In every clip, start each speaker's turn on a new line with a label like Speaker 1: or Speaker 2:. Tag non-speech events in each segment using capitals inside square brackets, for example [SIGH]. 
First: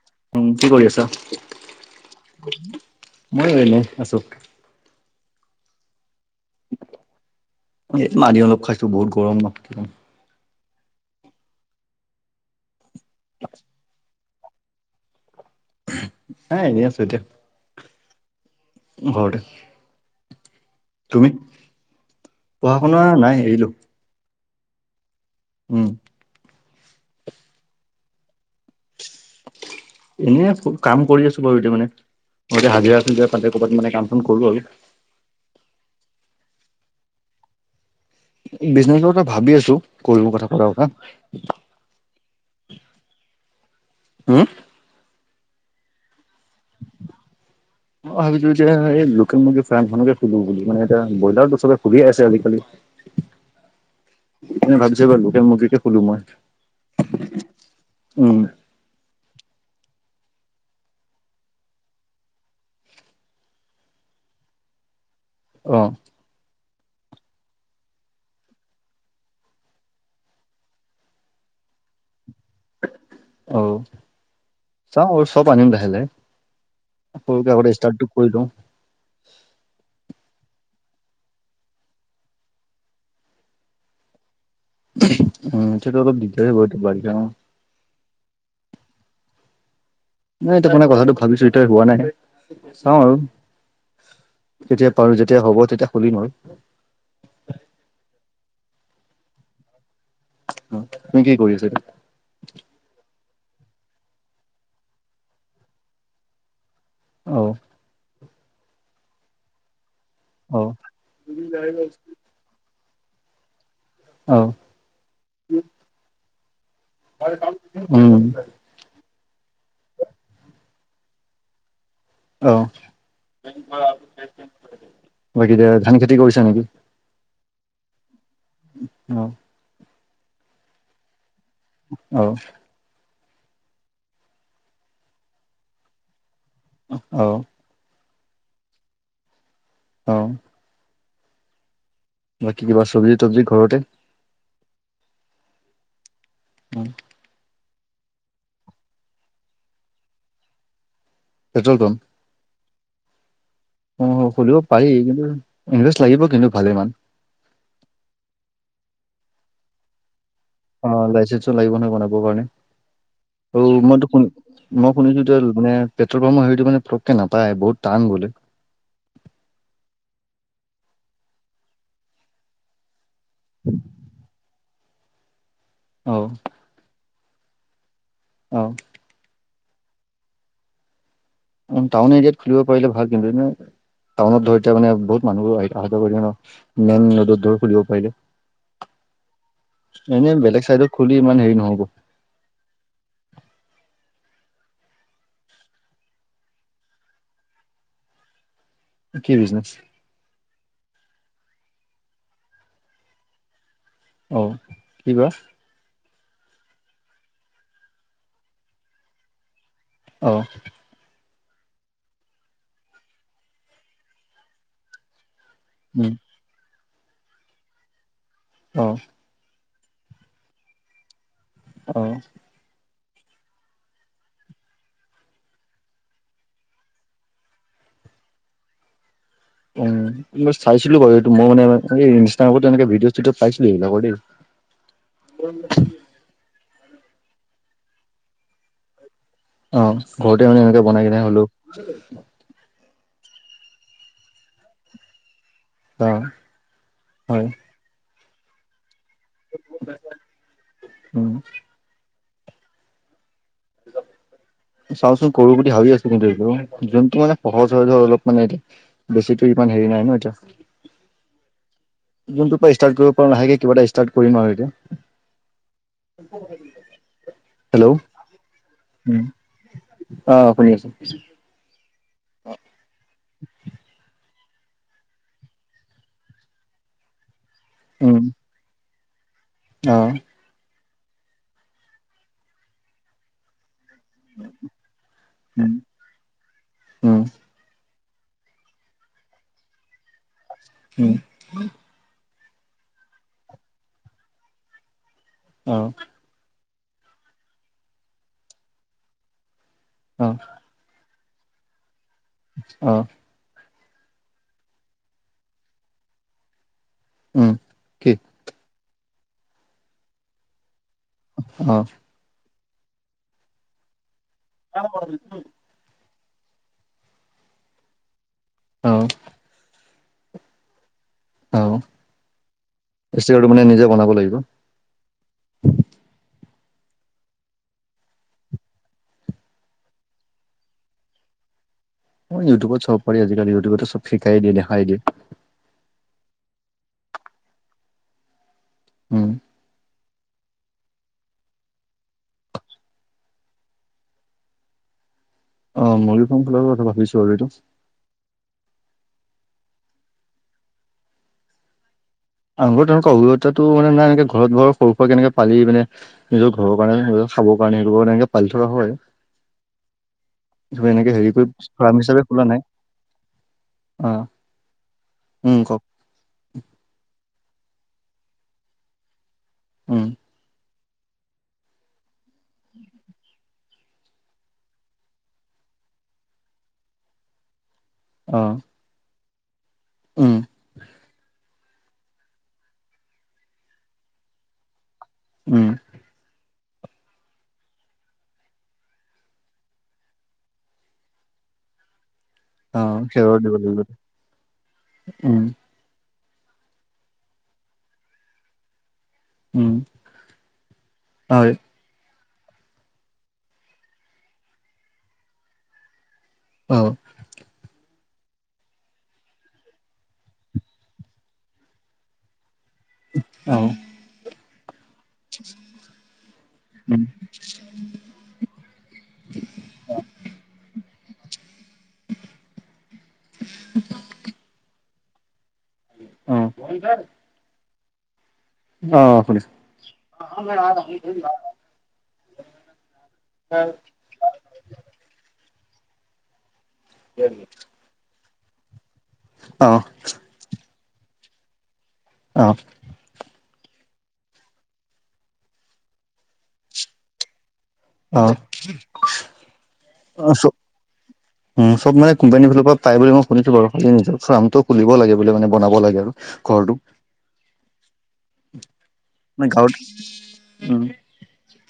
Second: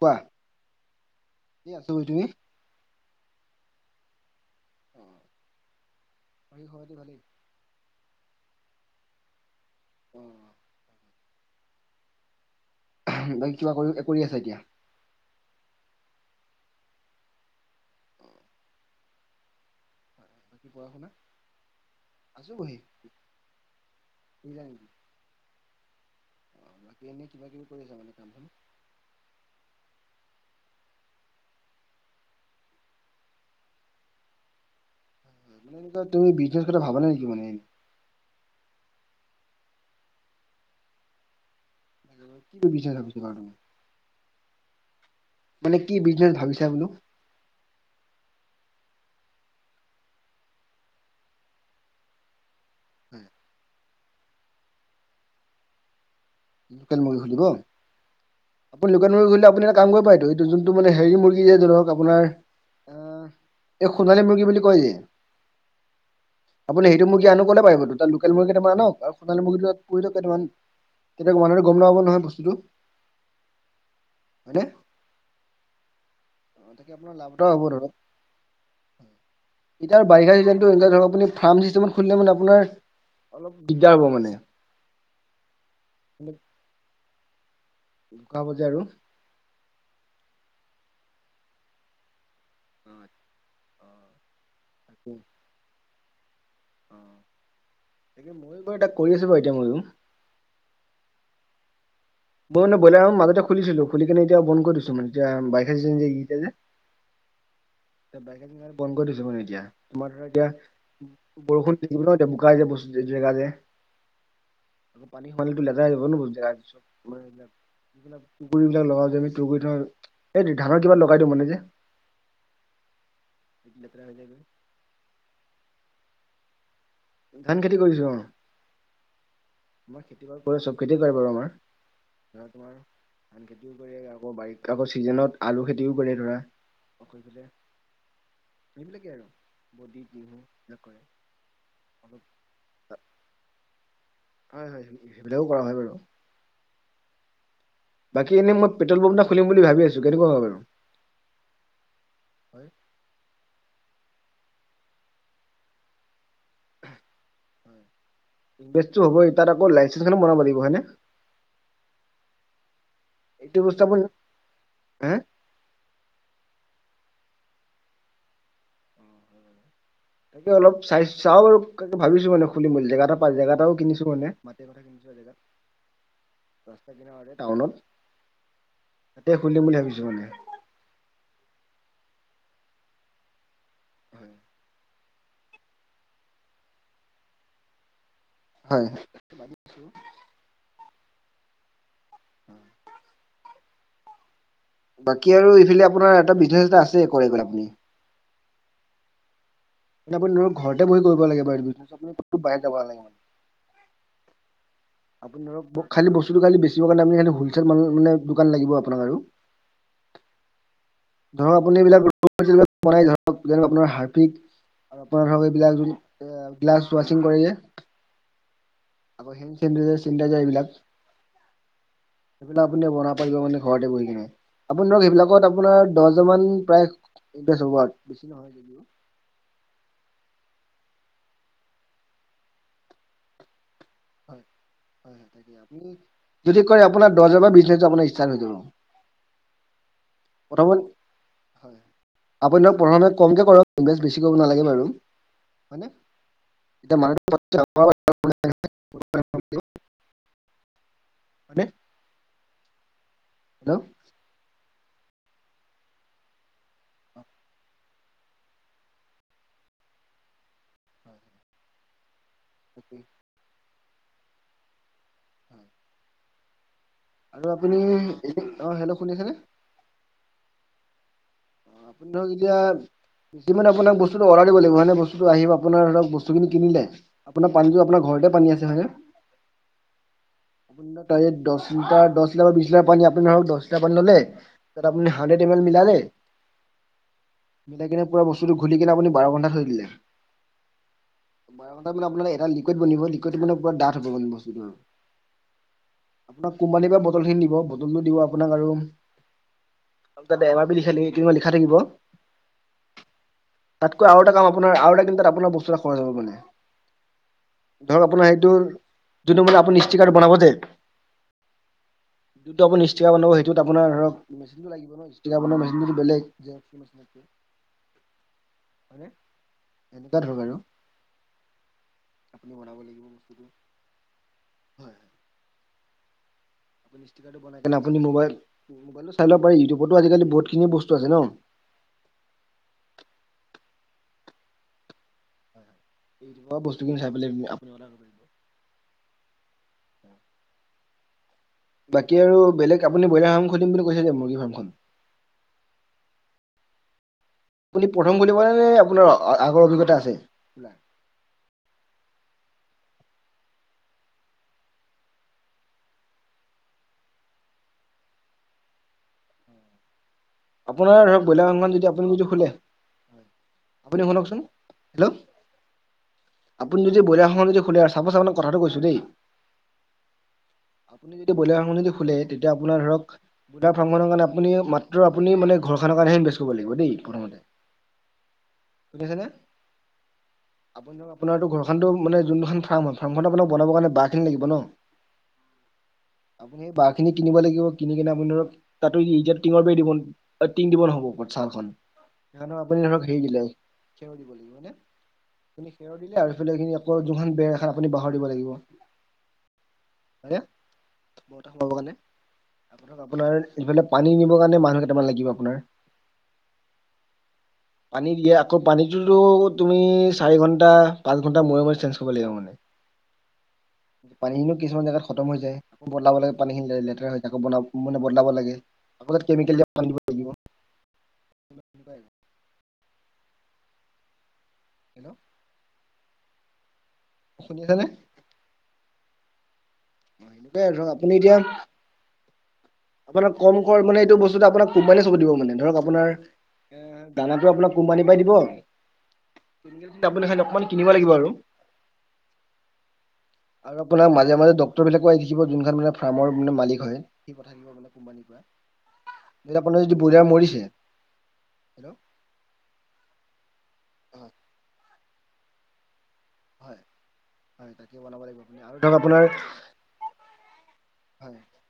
Speaker 1: কোৱা
Speaker 2: উম কি কৰি আছা
Speaker 1: এই আছো বহি তুমি?
Speaker 2: মই এনে আছো
Speaker 1: আহি খোৱাটো ভালেই
Speaker 2: এ মানি অলপ খাইছো বুতৰম ম
Speaker 1: উম বাকী কিবা কৰি কৰি আছে এতিয়া
Speaker 2: আহ এনে আছো এতিয়া ঘৰ
Speaker 1: বাকী পঢ়া শুনা?
Speaker 2: তুমি পঢ়া শুনা নাই এৰিলো
Speaker 1: কি য
Speaker 2: উম
Speaker 1: অ বাকী এনেই কিবা কিবি কৰি আছ মানে কাম চ
Speaker 2: এনেই কাম কৰি আছো বাৰুতিয়া মানে ম হাজিৰা আছিল পাতে ক'ৰবাত মানে কাম চোন কৰো আৰু
Speaker 1: মান তুমি বিজনেছ কৰা ভাবা নেকি মান
Speaker 2: বিজনেচৰ কথা ভাবি আছোঁ, কৰিব কথা পতা কথা।
Speaker 1: [UNINTELLIGIBLE]
Speaker 2: হম?
Speaker 1: মানে কি বিজনেচ ভাবিছা বোলোঁ?
Speaker 2: মই ভাবিছো যে এই লোকেল মুৰ্গী ফাৰ্মখননেকে খলোঁ বুলি মানে, এতিয়া ব্ৰইলাৰতো চবে খুলিয়ে আছে আজিকালি,
Speaker 1: উম,
Speaker 2: [UNINTELLIGIBLE] ভাবিছোঁ এইবাৰ লোকেল মূৰ্গীকে খোলোঁ মই।
Speaker 1: লোকেল মুৰ্গী খুলিব?
Speaker 2: উম,
Speaker 1: আপুনি লোকেল মুৰ্গী খুলিলে আপুনি কাম কৰিব পাইটো, এইটো যোনটো মানে হেৰি মুৰ্গী যে ধৰক আপোনাৰ, অ, এই সোণালী মুৰ্গী বুলি কয় যে,
Speaker 2: অহ,
Speaker 1: আপুনি সেইটো মুৰ্গী আনো ক'লে পাৰিব তাত লোকেল মুৰ্গী কেইটামাননক সোণাল মুৰ্গীটো তাতো কেইটামান। তেতিয়া মানে গম নাপাব নহয়, বস্তুটো।
Speaker 2: আহ,
Speaker 1: হয়নে?
Speaker 2: চাও অ চব আনিম লাহে লাহে।
Speaker 1: তাকে আপোনাৰ লাভ এটা
Speaker 2: সৰুকে
Speaker 1: হব
Speaker 2: আগতে ষ্টাৰ্টটো কৰি লওঁ।
Speaker 1: ধৰক এতিয়া বাৰিষা ধৰ আপু খে মানে আপোনাৰ অলপ দিগদাৰ হ'ব মানে।
Speaker 2: উম তেটো অলপ দিগদাৰি হব [UNINTELLIGIBLE]
Speaker 1: হব যে আৰু।
Speaker 2: নাই এতিয়া মাননে কথাটো ভাবিছো এতিয় হোৱা নাই। চাও আৰু তেতিয়া পাৰো যেতিয়া হ'ব তেতিয়া খুলিম আৰু।
Speaker 1: অ তে ময়ো বাৰু এাক কৰি আছো বাৰু এতিয়া ময়ো,
Speaker 2: অ, তুমি কি কৰি আছা এতিয়া?
Speaker 1: মই মানে বইলাৰ মাজতে খুলিছিলো খুলি কেনে এতিয়া বন্ধ কৰি দিছোঁ মানে এতিয়া [UNINTELLIGIBLE]
Speaker 2: অ,
Speaker 1: [UNINTELLIGIBLE] বন্ধ কৰি [UNINTELLIGIBLE] এতিয়া তোমাৰ ধৰা এতিয়া
Speaker 2: অ
Speaker 1: বৰষুণ থাকিব ন এতিয়া বোকা যে বস্ত জেগা যে
Speaker 2: অ
Speaker 1: আকৌ পানী সমালিো লেতেৰা যাব ন বু জেগাৰ পিছত ম এইবিলাক
Speaker 2: উম
Speaker 1: যিলাক পুকুৰৰি বিিলাক লগাও যাবি এই ধানৰ কিমান লগাই দি মানে যে
Speaker 2: আহ,
Speaker 1: [UNINTELLIGIBLE]
Speaker 2: বাকী এতিয়া ধান খেতি কৰিছা নেকি?
Speaker 1: ধান খেতি কৰিছোঁ অ,
Speaker 2: অ
Speaker 1: আমাৰ খেতি কৰে, চব খেতি কৰে বাৰু আমাৰ।
Speaker 2: আহ,
Speaker 1: ধৰা তোমাৰ ধান খেতিও কৰে, আকৌ বাৰী আকৌ চিজনত আলু খেতিও কৰে ধৰা
Speaker 2: অ
Speaker 1: [UNINTELLIGIBLE] সেইবিলাকেই আৰু বদি,
Speaker 2: অ
Speaker 1: তিহু এইবিলাক কৰে। অলপ
Speaker 2: বাকী কিবা চব্জি তবজি ঘৰতে।
Speaker 1: হয়, হয়, সেইবিলাকো কৰা হয় বাৰু।
Speaker 2: উম,
Speaker 1: বাকী এনেই মই পেট্ৰল পম্পটা খুলিম বুলি ভাবি আছোঁ কেনেকুৱা হব বাৰু?
Speaker 2: Petrol pump?
Speaker 1: [UNINTELLIGIBLE]
Speaker 2: অ, শুলিব পাৰি কিন্তু [UNINTELLIGIBLE] লাগিব কিন্তু ভালেমান।
Speaker 1: ইনভেষ্ট হবই তাত আকৌ লাইচেঞ্চ খানো বনাব লাগিব হয়নে
Speaker 2: অ, লাইচেন্ঞ্চো লাগিব নহয় বনাবৰ কাৰণে।
Speaker 1: এইটো
Speaker 2: অ,
Speaker 1: বস্তু আপুনি
Speaker 2: মইতো শু মই
Speaker 1: হে
Speaker 2: শুনিছো এতিয়া মানে পেট্ৰল পাম্পৰটো মানে কে নাপায় বহুত টান বোলে।
Speaker 1: তাকে অলপ চাই চাও আৰু ভাবিছোঁ মানে খুলি মেল জেগাটা পাই য জেগাটাও কিনিছোঁ মানে।
Speaker 2: অ
Speaker 1: [UNINTELLIGIBLE] টাউনত।
Speaker 2: আহ,
Speaker 1: তাতে খুলিম বুলি ভাবিছো মানে
Speaker 2: উ, টাউন এৰিয়াত খুলিব পাৰিলে ভাল, কিন্তু এ
Speaker 1: হয়
Speaker 2: টাউনত ধ এতিয়া মানে বহুত মানুহবোৰ আহিব পাইলে মেইন ৰুদত ধৰি পাৰিলে
Speaker 1: হয়
Speaker 2: এনেই বেলেগ চাইডত খুলি ইমান হেৰি নহব
Speaker 1: বাকী, আৰু ইফালে আপোনাৰ এটা বিজঞ্চে এটা আছে কৰিবলৈ আপুনি
Speaker 2: কি বিজনেছ?
Speaker 1: আপুনি ধৰি ঘৰতে বহি কৰিব লাগে কতো বাহিৰত যাব নালাগে
Speaker 2: অ কিবা
Speaker 1: আপোনাৰ খালি বস্তু বেছিবৰ কাৰণে হলচেল মানে দোকান লাগিব আপোনাৰ আৰু
Speaker 2: অ',
Speaker 1: ধৰক, আপুনি এইবিলাকাক বনাই ধৰক আপোনাৰ হাৰফিক আৰু আপোনাৰ
Speaker 2: উম
Speaker 1: ধৰক গ্লাছ ৱাচিং কৰে যে
Speaker 2: অ',
Speaker 1: চেনিটাইজা চেনিটাইজাৰ এইবিলাক,
Speaker 2: অ
Speaker 1: এইবিলাক আপুনিয়েই বনাব কৰিব ঘৰতে বহি আপুনি ধৰক সেইবিলাকত আপোনাৰ দহজন মান প্ৰায় এক্ৰছ হ'ব বেছি নহয়, যদিও
Speaker 2: অ', চাইছিলো বাৰু এইটো মই মানে এই ইনষ্টাগ্ৰামতো এনেকে ভিডিঅ' চিডিঅ ' পাই
Speaker 1: যদি কি কয় আপোনাৰ দহ হাজাৰ টকাত আপোনাৰ ইষ্টা হৈ যাব
Speaker 2: অ', ঘৰতে মানে
Speaker 1: প্ৰথমত
Speaker 2: এনেকে বনাই কিনে হলো
Speaker 1: হয় আপুনি ধৰক প্ৰথমে কমকে কৰ বেছি কৰিব নালাগে বাৰু, হয়
Speaker 2: অ
Speaker 1: এতিয়া
Speaker 2: হয়
Speaker 1: মানুহ
Speaker 2: উম
Speaker 1: হেল্লৌ
Speaker 2: চাওঁচোন কৰো বুলি ভাবি আছো, কিন্তু এইবোৰ যোনটো মানে সহজহজৰ অলপ মানে এতিয়া বেছি তেই হেৰি নাই ন এতিয়া
Speaker 1: হয়,
Speaker 2: যোনটোৰ পৰা ষ্টাৰ্ট
Speaker 1: তাকেই
Speaker 2: কৰিব পাৰো, লাহেকে কিবা এটা ষ্টাৰ্ট কৰিম আৰু এতিয়া
Speaker 1: হয়। আৰু আপুনি,
Speaker 2: হেল্ল'
Speaker 1: এ অ হেল্ল'
Speaker 2: উম
Speaker 1: শুনিছেনে?
Speaker 2: অ ', শুনি আছো
Speaker 1: অ ধৰক, এতিয়া কিমান আপোনাক বস্তু অৰ্ডা দিব লাগিব হয়ে বস্তুটো আহিব আপোনাৰ ধৰক বস্তুখিনি কিনিলে, আপোনাৰ পানীটো আপোনাৰ ঘৰতে পানী আছে হয় নে?
Speaker 2: অহ,
Speaker 1: আপোন তাৰ দহ লিটাৰ, দহ লিটাৰ, বা বিশ লিটাৰ পানী আপুনি ধৰক দহ লিটা পানী ললে, তাত আপুনি হাড্ৰেড এ এল মিলালে
Speaker 2: উম,
Speaker 1: নে পুৰা বস্তুটো ঘুলি কিনে আপুনি বাৰ ঘন্টা থৈ দিলে, বাৰ ঘন্টা মানে আপোনাৰ এক এ লিকুইড বনিব, লিকুডত মানে পুৰা ডাঠ হব মানে বস্তুটো আৰু
Speaker 2: আহ,
Speaker 1: কোম্পানীৰ পৰা বটল খিনি দিব, বটলটো দিব আপোনাক আৰু
Speaker 2: অ
Speaker 1: তাতে এমাৰ পি লিখালি লিখা থাকিব।
Speaker 2: আহ,
Speaker 1: তাতকৈ আৰু এটা কাম আপোনাৰ আৰু এটান্তু তাত আপোনাৰ বস্তু এটা খৰচ হব মানে ধৰক, আপোনাৰ সেইটো যোনটো মানে আপুনিষ্টিকাৰ্ড বনাব যে
Speaker 2: আহ,
Speaker 1: যিটো আপুনি ষ্ট্ৰিকা বনাব সেইটো আপোনাৰ ধৰক, মেচিনটো লাগিব ন ষ্টিকা বনোৱা মেচিনটো বেলেগ হয়নে
Speaker 2: অ',
Speaker 1: এনেকুৱা ধৰক আৰু আপুনি বনাব লাগিব বস্তুটো
Speaker 2: ষ্টিকাটো মানে, নিজে বনাব লাগিব
Speaker 1: হয় ষ্টিকাৰটো বনাই আপুনি মবাইল মোবাইলটো চাই ল পাৰি ইউটিবতো আজিকালি বহুত খিনি বস্তু আছে ন।
Speaker 2: অ' ইউটিউবত চাব পাৰি আজিকালি ইউটিউবতো চব শিকাই দিয়ে দেখাই দিয়ে।
Speaker 1: বাৰু বস্তুখিনি চাই পেলাই দিব আপুনি।
Speaker 2: উম।
Speaker 1: বাকী আৰু বেলেগ আপুনি ব্ৰইলাৰ ফাৰ্ম খুলিম বুলি কৈছিলে, মুৰ্গী ফাৰ্মখন।
Speaker 2: অ' মুৰ্গী ৰ্ফাম খোলাৰ কথা ভাবিছো। আৰু এইটো
Speaker 1: আপুনি প্ৰথম খুলিবনে নে আপোনাৰ আগৰ অভিজ্ঞতা আছে?
Speaker 2: আগৰ তেনেকুৱা অভিজ্ঞতাটো মানে নাই এনেকে ঘৰত ঘৰৰ সৰু সুৰা কে এনেকে পালি মানে নিজৰ ঘৰৰ কাৰণে খাবৰ কাৰণে এনেকে পালি থকা হয়।
Speaker 1: আপোনাৰ
Speaker 2: এনেকে
Speaker 1: ধৰক
Speaker 2: হেৰি কৰি
Speaker 1: ব্ৰইলাৰ ৰ্ফামখন যদি
Speaker 2: ফাৰ্ম
Speaker 1: আপুনি
Speaker 2: হিচাপে
Speaker 1: যদি
Speaker 2: খোলা
Speaker 1: খোলে
Speaker 2: নাই
Speaker 1: আপুনি
Speaker 2: অ
Speaker 1: শুনকচোন হেল্ল'
Speaker 2: উম কওক
Speaker 1: আপুনি যদি বয়লাৰ ৰ্ফাম খন যদি খোলে, চাপ'ছ আপোনাক কথাটো কৈছো দেই।
Speaker 2: উম।
Speaker 1: আপুনি যদি ব্ৰইলাৰ ৰ্ফামখন যদি খোলে, তেতিয়া আপোনাৰ ধৰক ব্ৰলাৰ ৰ্ফাম খনৰ কাৰণে আুপুনি মাত্ৰ আপুনি মানে ঘৰখানৰ কাৰণে ইনভেষ্ট কৰিব লাগিব দেই, প্ৰথমতে
Speaker 2: অ'।
Speaker 1: বুজি পাইছেনে?
Speaker 2: উম
Speaker 1: আপোনাৰতো ঘৰ খান, মানে যোন দুখন ফাৰ্ম হয় ফাৰ্মখন আপোনাক বনাব কাৰণে বাঁহ খিনি লাগিব ন।
Speaker 2: উম।
Speaker 1: আপুনি স বাঁহ খিন কিনিব লাগিব কিন কিনে আপুনি ধৰক তাতো ইটা টিঙৰ বাৰ দিব অ' টিং দিব নহ'ব ওপৰত ছালখন। সেইকাৰণ আপুনি
Speaker 2: অ
Speaker 1: ধৰক হেৰি
Speaker 2: খেৰৰ
Speaker 1: দিলে আৰু
Speaker 2: দিব লাগিব উম
Speaker 1: এইফালে এইখিনি আকৌ যোনখন বেৰ এখন আপুনি বাহঁৰ দিব লাগিব।
Speaker 2: উম হয়
Speaker 1: বইত সাব কাৰণে [UNINTELLIGIBLE] আপোনাৰ এইফালে পানী নিবৰ কাৰণে মানুহ কেইটামান লাগিব। আপোনাৰ
Speaker 2: অ'।
Speaker 1: পানী দিয়া, আকৌ পানীটোতো তুমি চাৰি ঘণ্টা পাঁচ ঘণ্টা মূৰে মূৰে চেঞ্জ কৰিব লাগিব মানে।
Speaker 2: অ
Speaker 1: পানীখিনিও কিছুমান জোগাত খতম হৈ যায় আকৌ বদলাব লাগে পানীখিনি
Speaker 2: উম
Speaker 1: লেতেৰা হৈ যায় আকৌ বনা মানে বদলাব লাগে। আ কেমিকেল দিয়া পানী দিব লাগিব। হেল্ল'
Speaker 2: অ'
Speaker 1: শুনিছেনে?
Speaker 2: অ' শুনিছো।
Speaker 1: দে ৰ, আপুনি এতিয়া আপোনাৰ কম কৰ মানে এইটো বস্তু আপোনাক কোম্পেনিয়ে চকু দিব। মানে ধৰক আপোনাৰ এ দানাটো আপোনাক কোম্পানীৰ পাৰাই
Speaker 2: অ
Speaker 1: দিব আপোনাৰ অকমান কিনিব লাগিব আৰু।
Speaker 2: অ'
Speaker 1: আৰু আপোনাৰ মাজে মাজে ডক্তৰ বিলাকো আহি থাকিব, যোনখন মানে ফাৰ্মৰ মানে মালিক হয়।
Speaker 2: অ
Speaker 1: এতিয়া আপোনাৰ যদি ব্ৰইলাৰ
Speaker 2: অ চব
Speaker 1: মৰিছে
Speaker 2: উম চব
Speaker 1: হেল্ল'
Speaker 2: মানে কোম্পানী ফালৰ পৰা পাই বুলি মই শুনিছো বাৰু, খালি নিজৰ ফাৰ্মটো খুলিব লাগে বুলি মানে বনাব লাগে আৰু। ঘৰটো,
Speaker 1: হয় হয় তাকে বনাব লাগিব আপুনি আৰু ধৰক
Speaker 2: মানে গাঁৱত উম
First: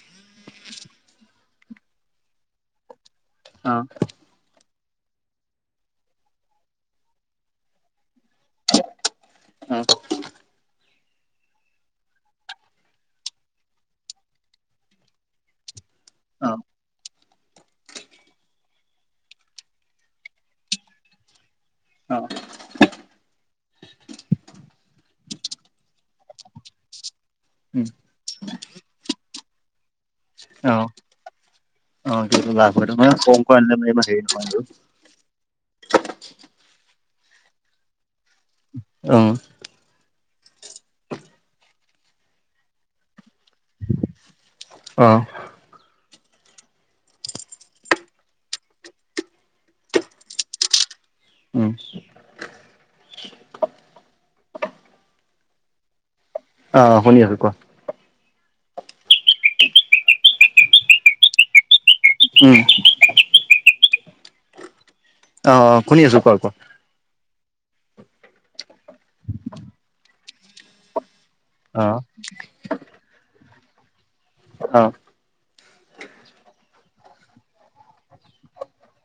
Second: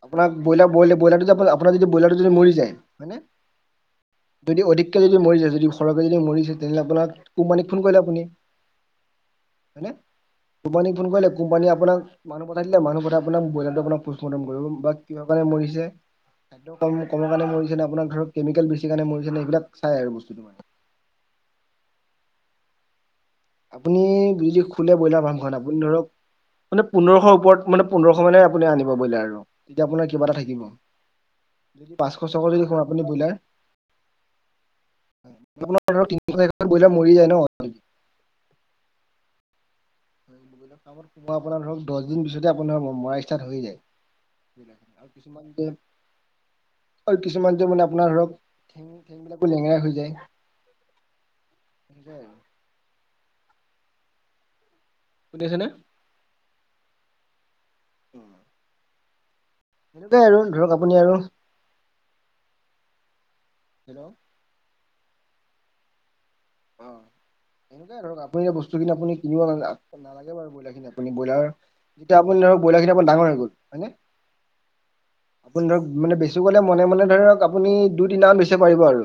Speaker 1: আপোনাৰ ব্ৰইলাৰ ব্ৰইলাৰ ব্ৰইলাৰ আপোনাৰ ব্ৰইলাৰতো মৰি যায়। হয়নে
Speaker 2: অ'।
Speaker 1: যদি অধিককে যদি মৰি যদি সৰহকে যদি মৰিছে তেনেহলে আপোনাক কোম্পীক ফোন কৰিলে আপুনি
Speaker 2: অ
Speaker 1: হয়নে কোম্পানীক ফোন কৰিলে কোম্পানীয়ে আপোনাক মানহ পঠাই দিলে, মানুহ পঠাই আপোনাক ব্ৰইলাৰটো আপোন বা কিয় মৰিছে
Speaker 2: অ
Speaker 1: কিহ'ৰ কাৰণে মৰিছে ন আপোনাৰ কেমিকেল ণে মৰিছেেন এইবিলাক চাই আৰু বস্তুটো মানে।
Speaker 2: অ',
Speaker 1: আপুনি [UNINTELLIGIBLE] খোলে ব্ৰইলাৰ ফাৰ্মখন আপুনি ধৰক মানে, পোন্ধৰশৰ ওপৰত
Speaker 2: উম
Speaker 1: মানে, পোন্ধৰশ মানে আপুনি আনিব ব্ৰইলা আৰু এতিয়া আপোনাক। কিবা এটা থাকিব।
Speaker 2: অ
Speaker 1: যদি পাঁচশ ছশ যদি কয় আপুনি
Speaker 2: [INAUDIBLE]
Speaker 1: আপুনা তিনি চাৰিটা ব্ৰইলাৰ মৰি ন।
Speaker 2: অ, '
Speaker 1: মই আপুনা ধৰক, মই আপোনাৰ ধৰক দহ দিন পিছতে আপোন ধক মই আহিছু। দুটা ধৰিলে তেওঁ।
Speaker 2: অ
Speaker 1: অ', কিছুমান যে মানে আপোনাৰ ধৰক ঠেং ঠেং বিলাকো লেঙেৰা হৈ যায়।
Speaker 2: উম
Speaker 1: সেই। শুনিছেনে।
Speaker 2: অ ', শুনি আছো কোৱা?
Speaker 1: সেইতু আৰু ধৰক আপুনি আৰু
Speaker 2: উম।
Speaker 1: হেল্ল'।
Speaker 2: অ', শুনি আছো কোৱা কৱা
Speaker 1: অ', এনেকুৱাই ধৰক আপুনি বস্তুখিনি আপুনি কিনিব নালাগে বাৰু ব্ৰইলাৰ খিনি আপুনি। ব্ৰইলাৰ
Speaker 2: অ
Speaker 1: এতিয়া আপুনি ধৰক ব্ৰইলাৰ খিনি আৰু ডাঙৰ হৈ গ'ল হয় নে।
Speaker 2: অ, '
Speaker 1: আপুনি ধৰক, মানে বেছি গলে মনে মনে ধৰক আপুনি দুই তিনিাম লৈছে পাৰিব আৰু।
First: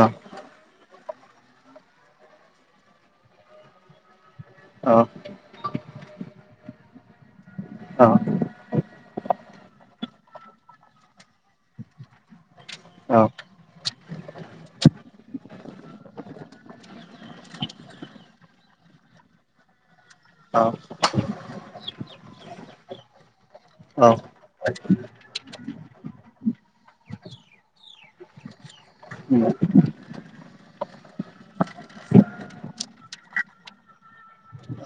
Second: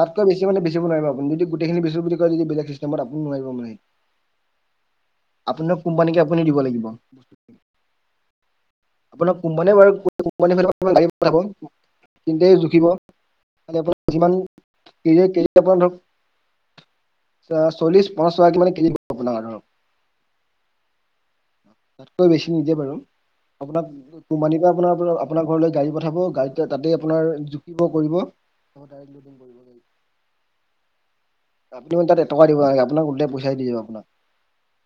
Speaker 2: অ
Speaker 1: তাতকৈ বেছি মানে। নোৱাৰ আুনি যদি গোটেইখিনি, বেচু বুলি কয় যদি বেলেগ চিষ্টমত আপুনি নোৱাৰিব মানে।
Speaker 2: অ
Speaker 1: আপোনাৰ কোম্পানীকে আপুনি দিব লাগিব। আপোনাৰ কোম্পানী বাৰু [UNINTELLIGIBLE] দিয়ে সিহতহে জুখিব
Speaker 2: অ অ
Speaker 1: আপোন যিমান কেজি [UNINTELLIGIBLE] চল্লিশ পঞ্চশ টকা মানে কেজি আপোনাক ধৰ,
Speaker 2: অ
Speaker 1: তাতকৈ বেছি নিদে বাৰু। আপোনাক
Speaker 2: অ
Speaker 1: কোম্পানী পৰা আপোনাৰ আপোনাৰ ঘৰলৈ গাড়ী পঠাব, গাড়ী তাতে আপোনাৰ জুকিব কৰিব। তহ তাৰে দুদিন
Speaker 2: উম
Speaker 1: কৰিব লগিছিল। [INAUDIBLE] আপোনি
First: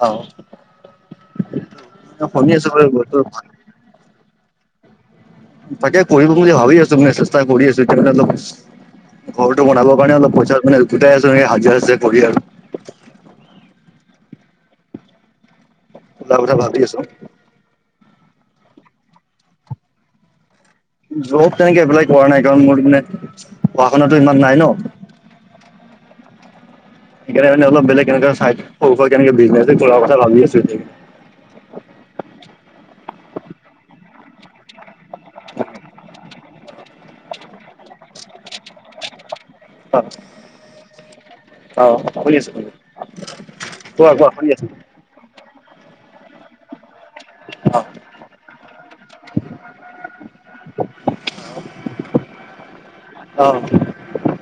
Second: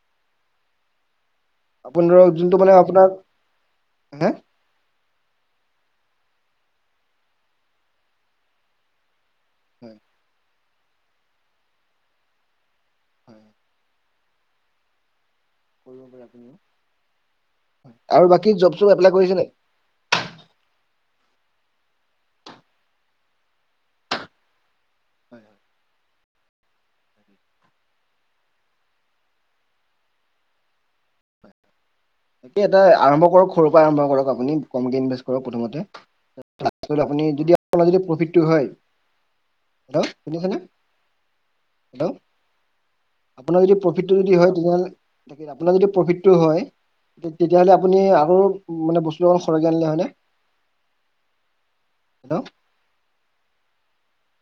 Speaker 2: অ
Speaker 1: ধৰক
Speaker 2: শুনি
Speaker 1: যোনটো
Speaker 2: আছো
Speaker 1: মানে আপোনাক
Speaker 2: বাৰু
Speaker 1: হে
Speaker 2: তাকে, কৰিম বুলি ভাবি আছো মানে চেষ্টা কৰি আছো ঘৰটো
Speaker 1: হয়
Speaker 2: বনাবৰ কাৰণে অলপ পইচা মানে গোটাই আছো স হাজিৰা হাজিৰ কৰি আৰু
Speaker 1: উম। কৰিব পাৰে
Speaker 2: এটা
Speaker 1: আপুনি
Speaker 2: কঠা ভাবি আছো।
Speaker 1: আৰু বাকী জব চব এপলাই কৰিছে নাই
Speaker 2: যব তেনেকে এপ্লাই কৰা নাই, কাৰণ মোৰ মানে পঢ়া শুনাটো ইমান নাই ন। সেইকাৰণে মানে, অলপ বেলেগ চাই সৰুৰ সুৰা বিচনছ কৰা কথাভাবি আছু।
Speaker 1: তাকে, এটা আৰম্ভ কৰক সৰুৰ পৰা আৰম্ভ কৰক আপুনি কমকে ইনভেষ্ট কৰক প্ৰথমতে। তাৰ পিছত আপুনি যদিদি প্ৰফিটটো হয়।
Speaker 2: অ।
Speaker 1: হা শুনি ছেনে? হেল্ল,
Speaker 2: শুনি আছো শুনি আছো
Speaker 1: আপোনাৰ যদি প্ৰফিটটো
Speaker 2: কোৱা কোৱা
Speaker 1: যদি হয়
Speaker 2: শুনি আছো।
Speaker 1: তেতিয়াহলে তাকে, আপোনাৰ যদি প্ৰফিটটো হয়। তেতিয়াহলে, আপুনি আৰু মানে বস্তু অলপ খৰকে আনিলে হলে। হেল্ল'।
Speaker 2: অ, '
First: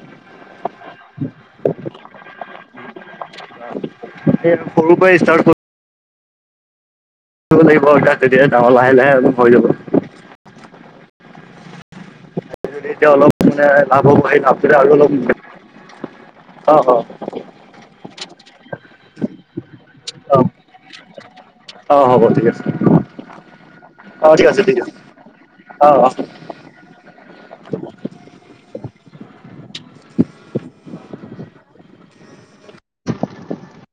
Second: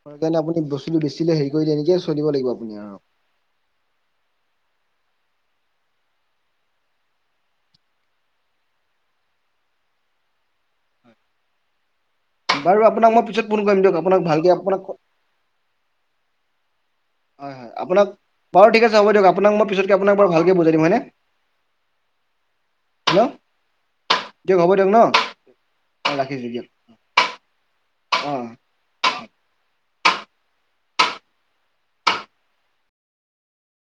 Speaker 1: সেইকাৰণে, আপুনি বস্তুটো বেছিলে হেৰি কৰি চলিব লাগিব আপুনি আৰু।
Speaker 2: সৰুপৰাই। দিব লাগিব তেতিয়া, ডাঙৰ লাহে লাহে হৈ যাব।
Speaker 1: বাৰু
Speaker 2: এতিয়া,
Speaker 1: আপোনাক মই
Speaker 2: অলপ
Speaker 1: পিছত ফোন
Speaker 2: মানে
Speaker 1: কৰিম দিয়ক
Speaker 2: লাভ হব
Speaker 1: আপোনাক ভালকে
Speaker 2: লাভৰে
Speaker 1: আপোনাক
Speaker 2: আৰু অলপ অ', অ',
Speaker 1: হয়, হয়, আপোনাক বাৰু ঠিক আছে হ' দিয়ক আপোনাক মই আপোনাক বাৰু
Speaker 2: অ
Speaker 1: ভালকে বুজাই দিম হয় ননে
Speaker 2: অ', হব ঠিক আছে অ', ঠিক
Speaker 1: দিয়ক
Speaker 2: আছে থ
Speaker 1: হ'ব দিয়ক ন
Speaker 2: অ', অ',
Speaker 1: আহ,